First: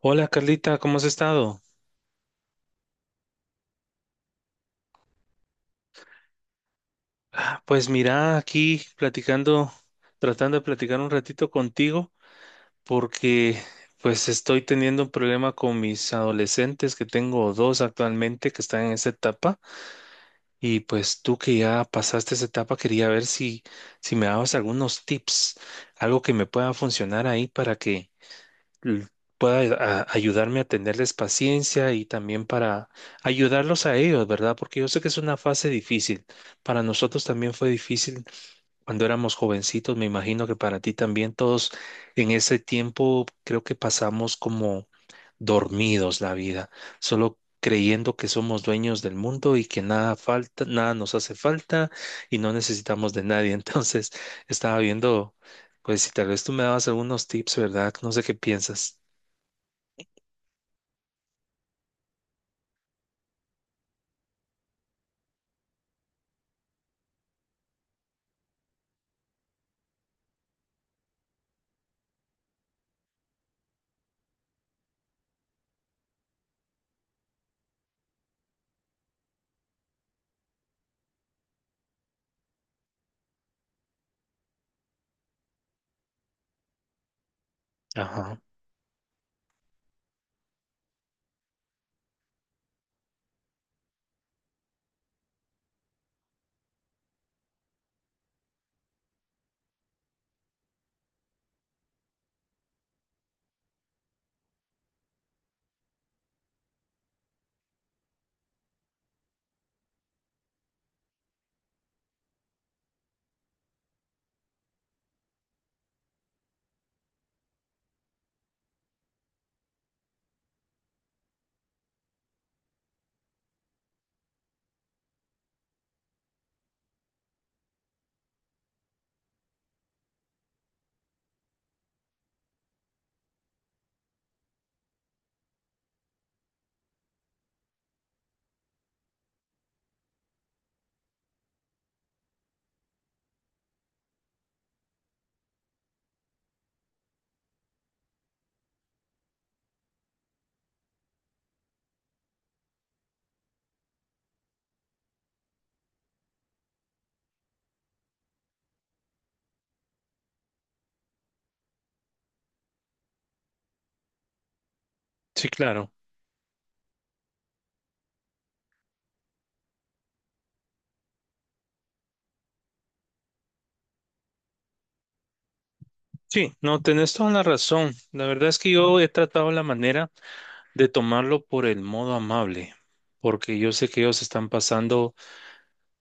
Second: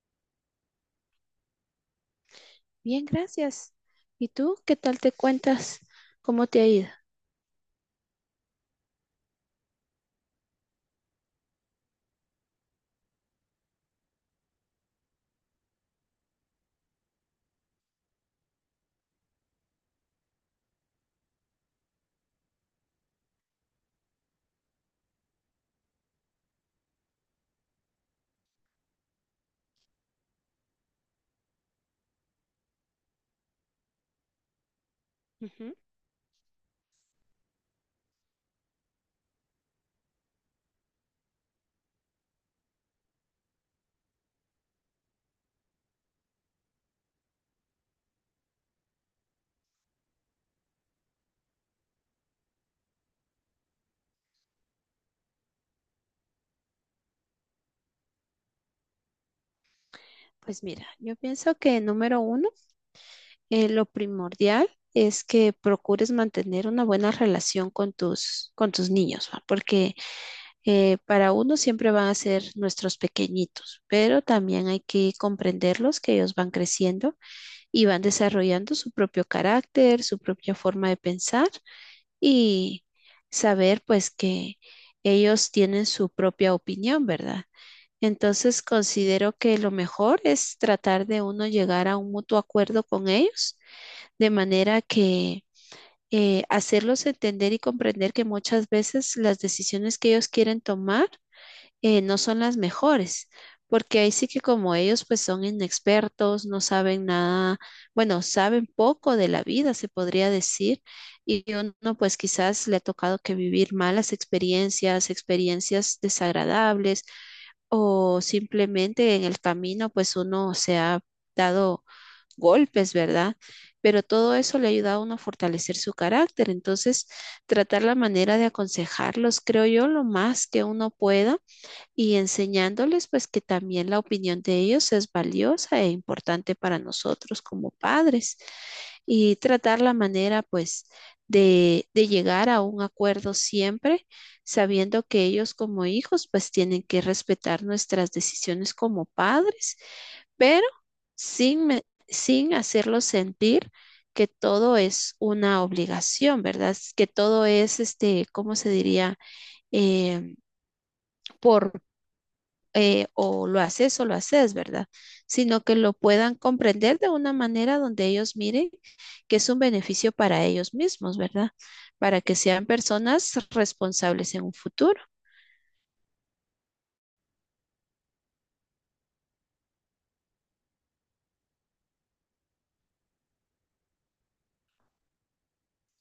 Hola Carlita, ¿cómo has estado? Bien, gracias. ¿Y tú qué tal te cuentas? ¿Cómo te ha ido? Pues mira, aquí platicando, tratando de platicar un ratito contigo porque pues estoy teniendo un problema con mis adolescentes que tengo dos actualmente que están en esa etapa y pues tú que ya pasaste esa etapa quería ver si me dabas algunos tips, algo que me pueda funcionar ahí para que l- pueda ayudarme a tenerles paciencia y también para ayudarlos a ellos, ¿verdad? Porque yo sé que es una fase Ujú. difícil. Para nosotros también fue difícil cuando éramos jovencitos, me imagino que para ti también todos en ese tiempo creo que pasamos como dormidos la vida, solo creyendo que somos dueños del mundo y que nada falta, nada nos hace falta y no necesitamos de nadie. Entonces, estaba viendo, pues si tal vez tú me dabas algunos tips, ¿verdad? No sé qué piensas. Pues mira, yo pienso que número uno, lo primordial es que procures mantener una buena relación con con tus niños, ¿va? Porque para uno siempre van a ser nuestros pequeñitos, pero también hay que comprenderlos que ellos van creciendo y van desarrollando su propio carácter, su propia forma de pensar y saber pues que ellos tienen su propia opinión, ¿verdad? Ajá, Entonces considero que lo mejor es tratar de uno llegar a un mutuo acuerdo con ellos, de manera que hacerlos entender y comprender que muchas veces las decisiones que ellos quieren tomar no son las mejores, porque ahí sí que como ellos pues son inexpertos, no saben nada, bueno, saben poco de la vida, se podría decir, y uno pues quizás le ha tocado que vivir malas experiencias, experiencias desagradables, o simplemente en el camino pues uno se ha dado golpes, ¿verdad? Pero todo eso le ayuda a uno a fortalecer su carácter. Entonces, tratar la manera de aconsejarlos, creo yo, lo más que uno pueda y enseñándoles pues que también la opinión de ellos es valiosa e importante para nosotros como padres y tratar la manera pues de llegar a un acuerdo siempre sabiendo que ellos como hijos pues tienen que respetar nuestras decisiones como padres, pero sin, me- sin hacerlos sentir que todo es una obligación, ¿verdad? Que todo es, este, ¿cómo se diría? Em, por o lo haces, ¿verdad? sí, Sino que claro. lo puedan comprender de una manera donde ellos miren que es un beneficio para ellos mismos, ¿verdad? Para que sean personas responsables en un futuro. Sí, no, tenés toda la razón. La verdad es que yo he tratado la manera de tomarlo por el modo amable, porque yo sé que ellos están pasando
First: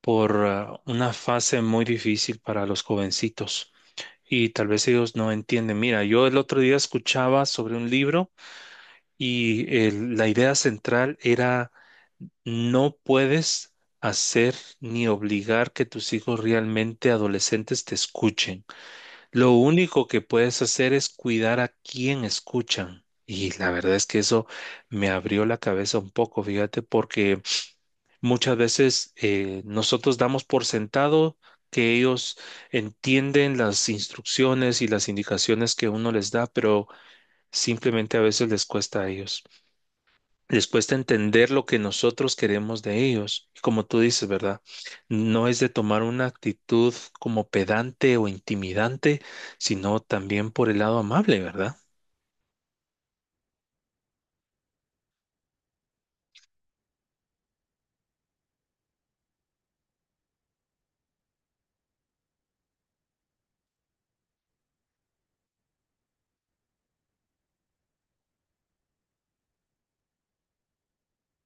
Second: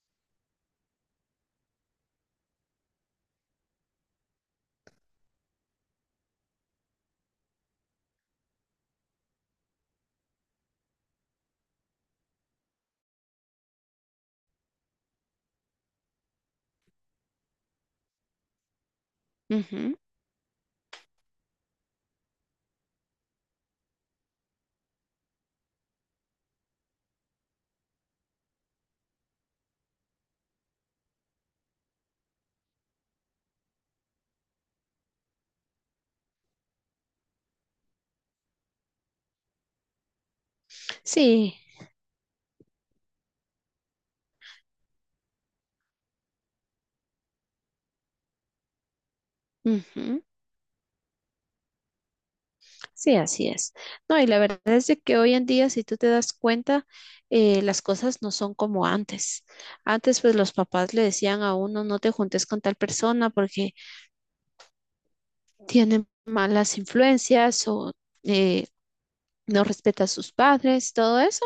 por una fase muy difícil para los jovencitos y tal vez ellos no entienden. Mira, yo el otro día escuchaba sobre un libro y la idea central era no puedes hacer ni obligar que tus hijos realmente adolescentes te escuchen. Lo Ujú. único que puedes hacer es cuidar a quién escuchan. Y la verdad es que eso me abrió la cabeza un poco, fíjate, porque muchas veces nosotros damos por sentado que ellos entienden las instrucciones y las indicaciones que uno les da, pero simplemente a veces les cuesta a ellos, les cuesta entender Sí. lo que nosotros queremos de ellos. Y como tú dices, ¿verdad? No es de tomar una actitud como pedante o intimidante, sino Ujú. también por el lado amable, ¿verdad? Sí, así es. No, y la verdad es de que hoy en día, si tú te das cuenta, las cosas no son como antes. Antes, pues los papás le decían a uno, no te juntes con tal persona porque tiene malas influencias o eh, no respeta a sus padres, todo eso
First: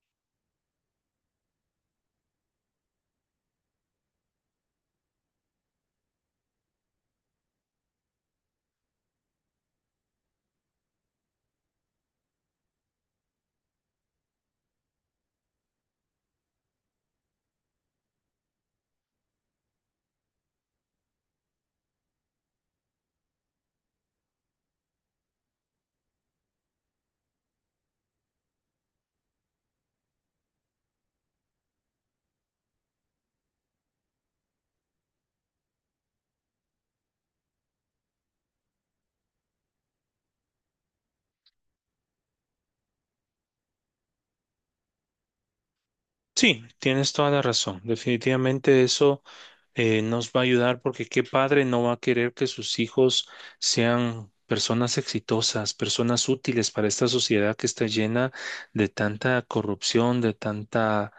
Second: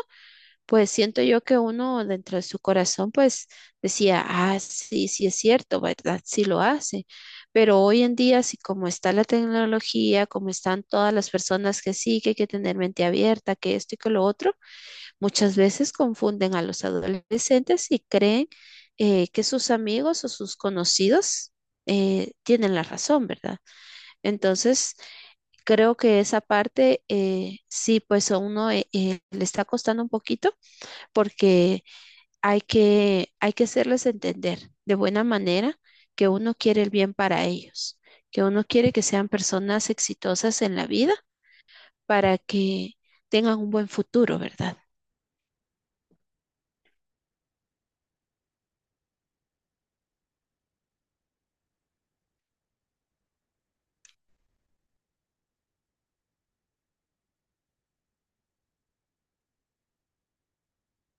pues siento yo que uno dentro de su corazón pues decía, ah, sí, sí es cierto, ¿verdad? Sí lo hace. Pero hoy en día, así como está la tecnología, como están todas las personas que sí, que hay que tener mente abierta, que esto y que lo otro, muchas veces confunden a los adolescentes y creen que sus amigos o sus conocidos tienen la razón, ¿verdad? Entonces, creo que esa parte sí, pues a uno le está costando un poquito porque hay que hacerles entender de buena manera que uno quiere el bien para ellos, que uno quiere que sean personas exitosas en la vida para que tengan un buen futuro, ¿verdad? Sí, tienes toda la razón. Definitivamente eso nos va a ayudar porque qué padre no va a querer que sus hijos sean personas exitosas, personas útiles para esta sociedad que está llena de tanta corrupción, de tanta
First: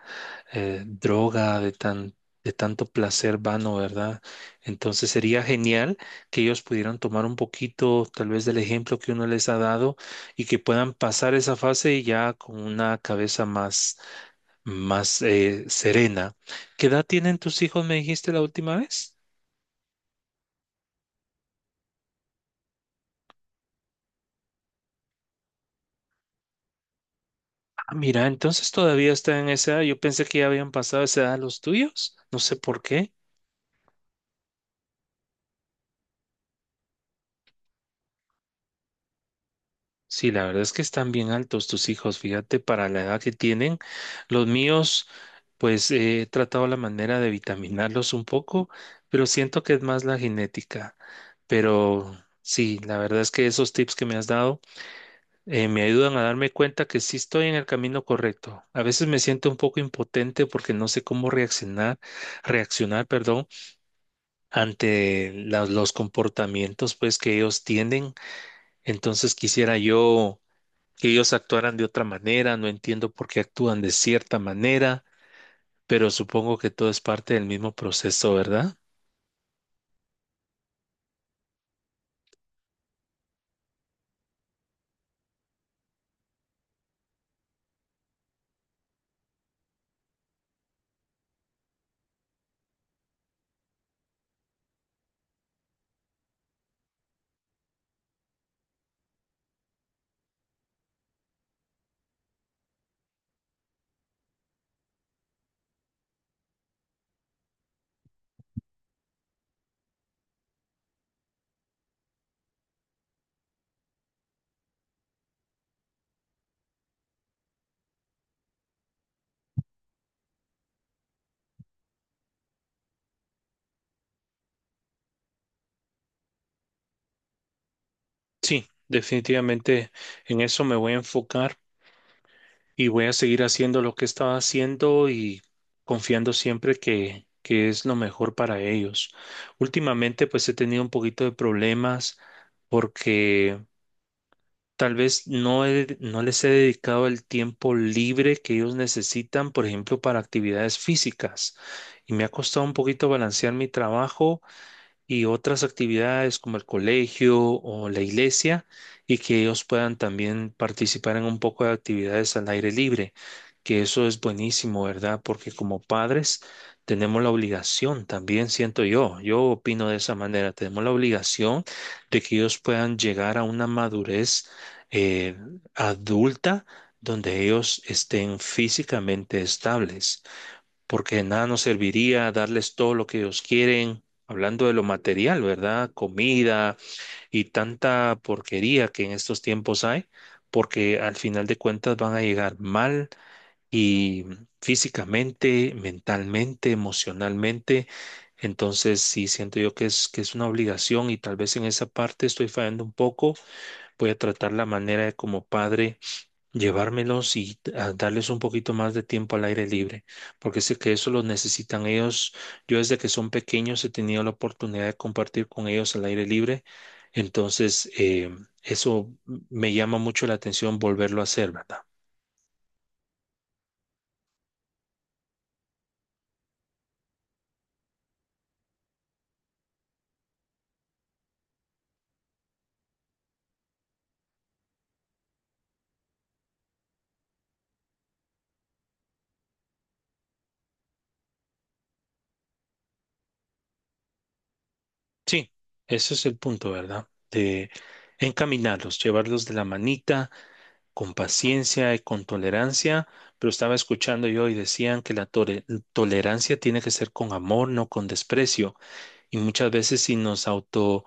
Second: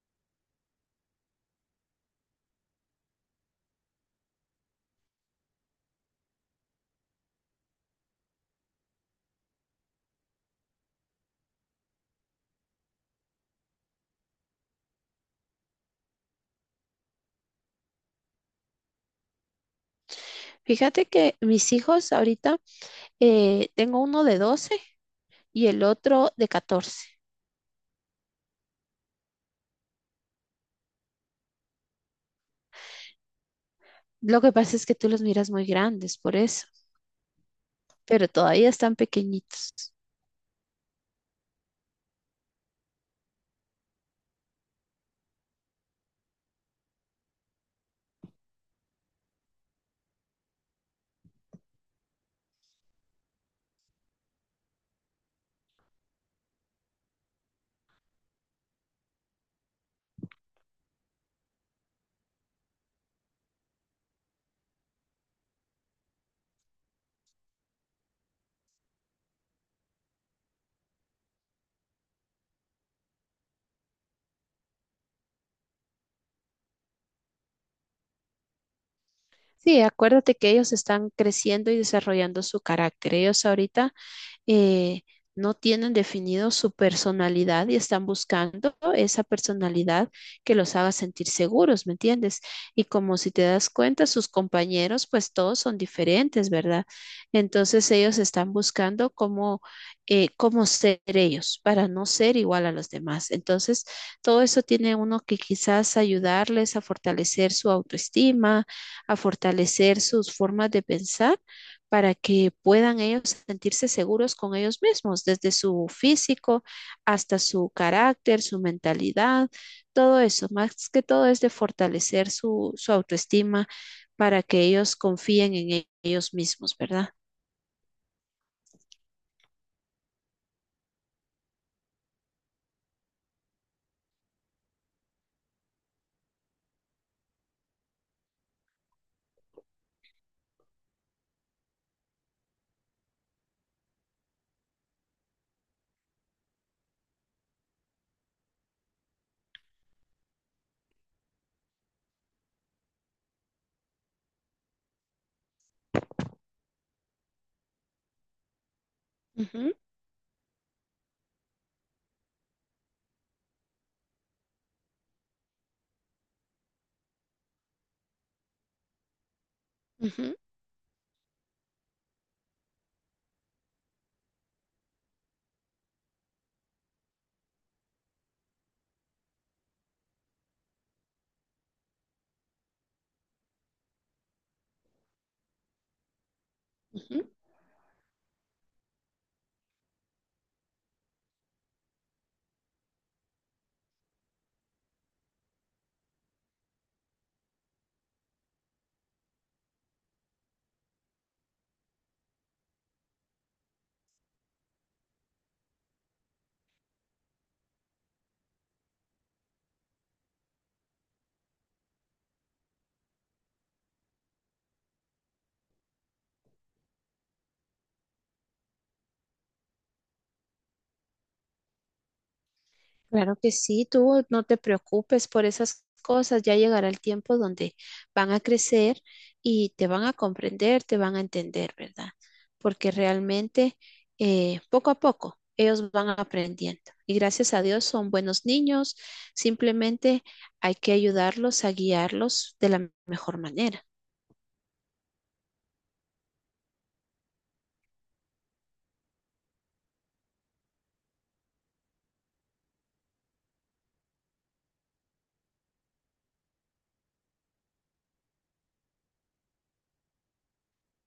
droga, de de tanto placer vano, ¿verdad? Entonces sería genial que ellos pudieran tomar un poquito, tal vez, del ejemplo que uno les ha dado y que puedan pasar esa fase ya con una cabeza más serena. ¿Qué edad tienen tus hijos, me dijiste la última vez? Fíjate que mis hijos ahorita, tengo uno de 12 y el otro de 14. Ah, mira, entonces todavía están en esa edad. Yo pensé que ya habían pasado esa edad los tuyos. No sé por qué. Lo que pasa es que tú los miras muy grandes, por eso, pero todavía están pequeñitos. Sí, la verdad es que están bien altos tus hijos, fíjate, para la edad que tienen. Los míos, pues he tratado la manera de vitaminarlos un poco, pero siento que es más la genética. Pero sí, la verdad es que esos tips que me has dado me ayudan a darme cuenta que sí estoy en el camino correcto. A veces me siento un poco impotente porque no sé cómo reaccionar, perdón, ante los comportamientos pues que ellos tienen. Entonces quisiera yo que ellos actuaran de otra manera, no entiendo por qué actúan de cierta manera, pero supongo que todo es parte del mismo proceso, ¿verdad? Sí, acuérdate que ellos están creciendo y desarrollando su carácter. Ellos ahorita eh, no tienen definido su personalidad y están buscando esa personalidad que los haga sentir seguros, ¿me entiendes? Y como si te das cuenta, sus compañeros, pues todos son diferentes, ¿verdad? Entonces ellos están buscando cómo, cómo ser ellos para no ser igual a los demás. Entonces, todo eso tiene uno que quizás ayudarles a fortalecer su autoestima, a fortalecer sus formas de pensar para que puedan ellos sentirse seguros con ellos mismos, desde su físico hasta su carácter, su mentalidad, todo eso. Más que todo es de fortalecer su autoestima para que ellos confíen en ellos mismos, ¿verdad? Sí, definitivamente en eso me voy a enfocar. Y voy a seguir haciendo lo que estaba haciendo y confiando siempre que es lo mejor para ellos. Últimamente, pues he tenido un poquito de problemas porque tal vez no les he dedicado el tiempo libre que ellos necesitan, por ejemplo, para actividades físicas. Y me ha costado un poquito balancear mi trabajo y otras actividades como el colegio o la iglesia y que ellos Ujú. puedan también participar en un poco de actividades al aire libre, que eso es buenísimo, ¿verdad? Porque como padres tenemos la obligación, también siento yo, yo opino de esa Ujú. manera, tenemos la obligación de que ellos puedan llegar a una madurez eh, adulta donde ellos estén físicamente estables porque de nada nos serviría darles todo lo que ellos quieren, hablando de lo material, ¿verdad? Comida Ujú. y tanta porquería que en estos tiempos hay, porque al final de cuentas van a llegar mal y físicamente, mentalmente, emocionalmente. Entonces, sí, siento yo que es una obligación y tal vez en esa parte estoy fallando un poco. Voy a tratar la manera de como padre llevármelos y a darles un poquito más de tiempo al aire libre, porque sé que eso lo necesitan ellos. Yo desde que son pequeños he tenido la oportunidad de compartir con ellos al aire libre, entonces eso me llama mucho la atención volverlo a hacer, ¿verdad? Claro que sí, tú no te preocupes por esas cosas, ya llegará el tiempo donde van a crecer y te van a comprender, te van a entender, ¿verdad? Porque realmente poco a poco ellos van aprendiendo y gracias a Dios son buenos niños, simplemente hay que ayudarlos a guiarlos de la mejor manera. Sí, ese es el punto, ¿verdad? De encaminarlos, llevarlos de la manita, con paciencia y con tolerancia. Pero estaba escuchando yo y decían que la tolerancia tiene que ser con amor, no con desprecio. Y muchas veces si nos autoestudiamos,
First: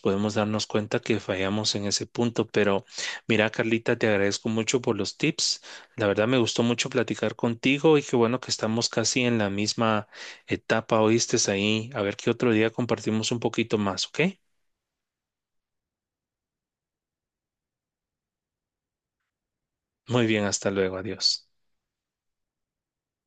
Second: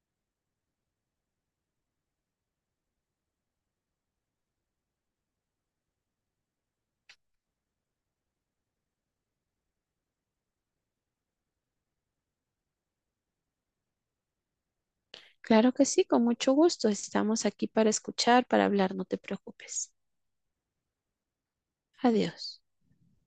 podemos darnos cuenta que fallamos en ese punto. Pero mira, Carlita, te agradezco mucho por los tips. La verdad me gustó mucho platicar contigo y qué bueno que estamos casi en la misma etapa, oíste ahí. A ver qué otro día compartimos un poquito más, ¿ok? Claro que sí, con mucho gusto. Estamos aquí para escuchar, para hablar, no te preocupes. Muy bien, hasta luego, adiós. Adiós.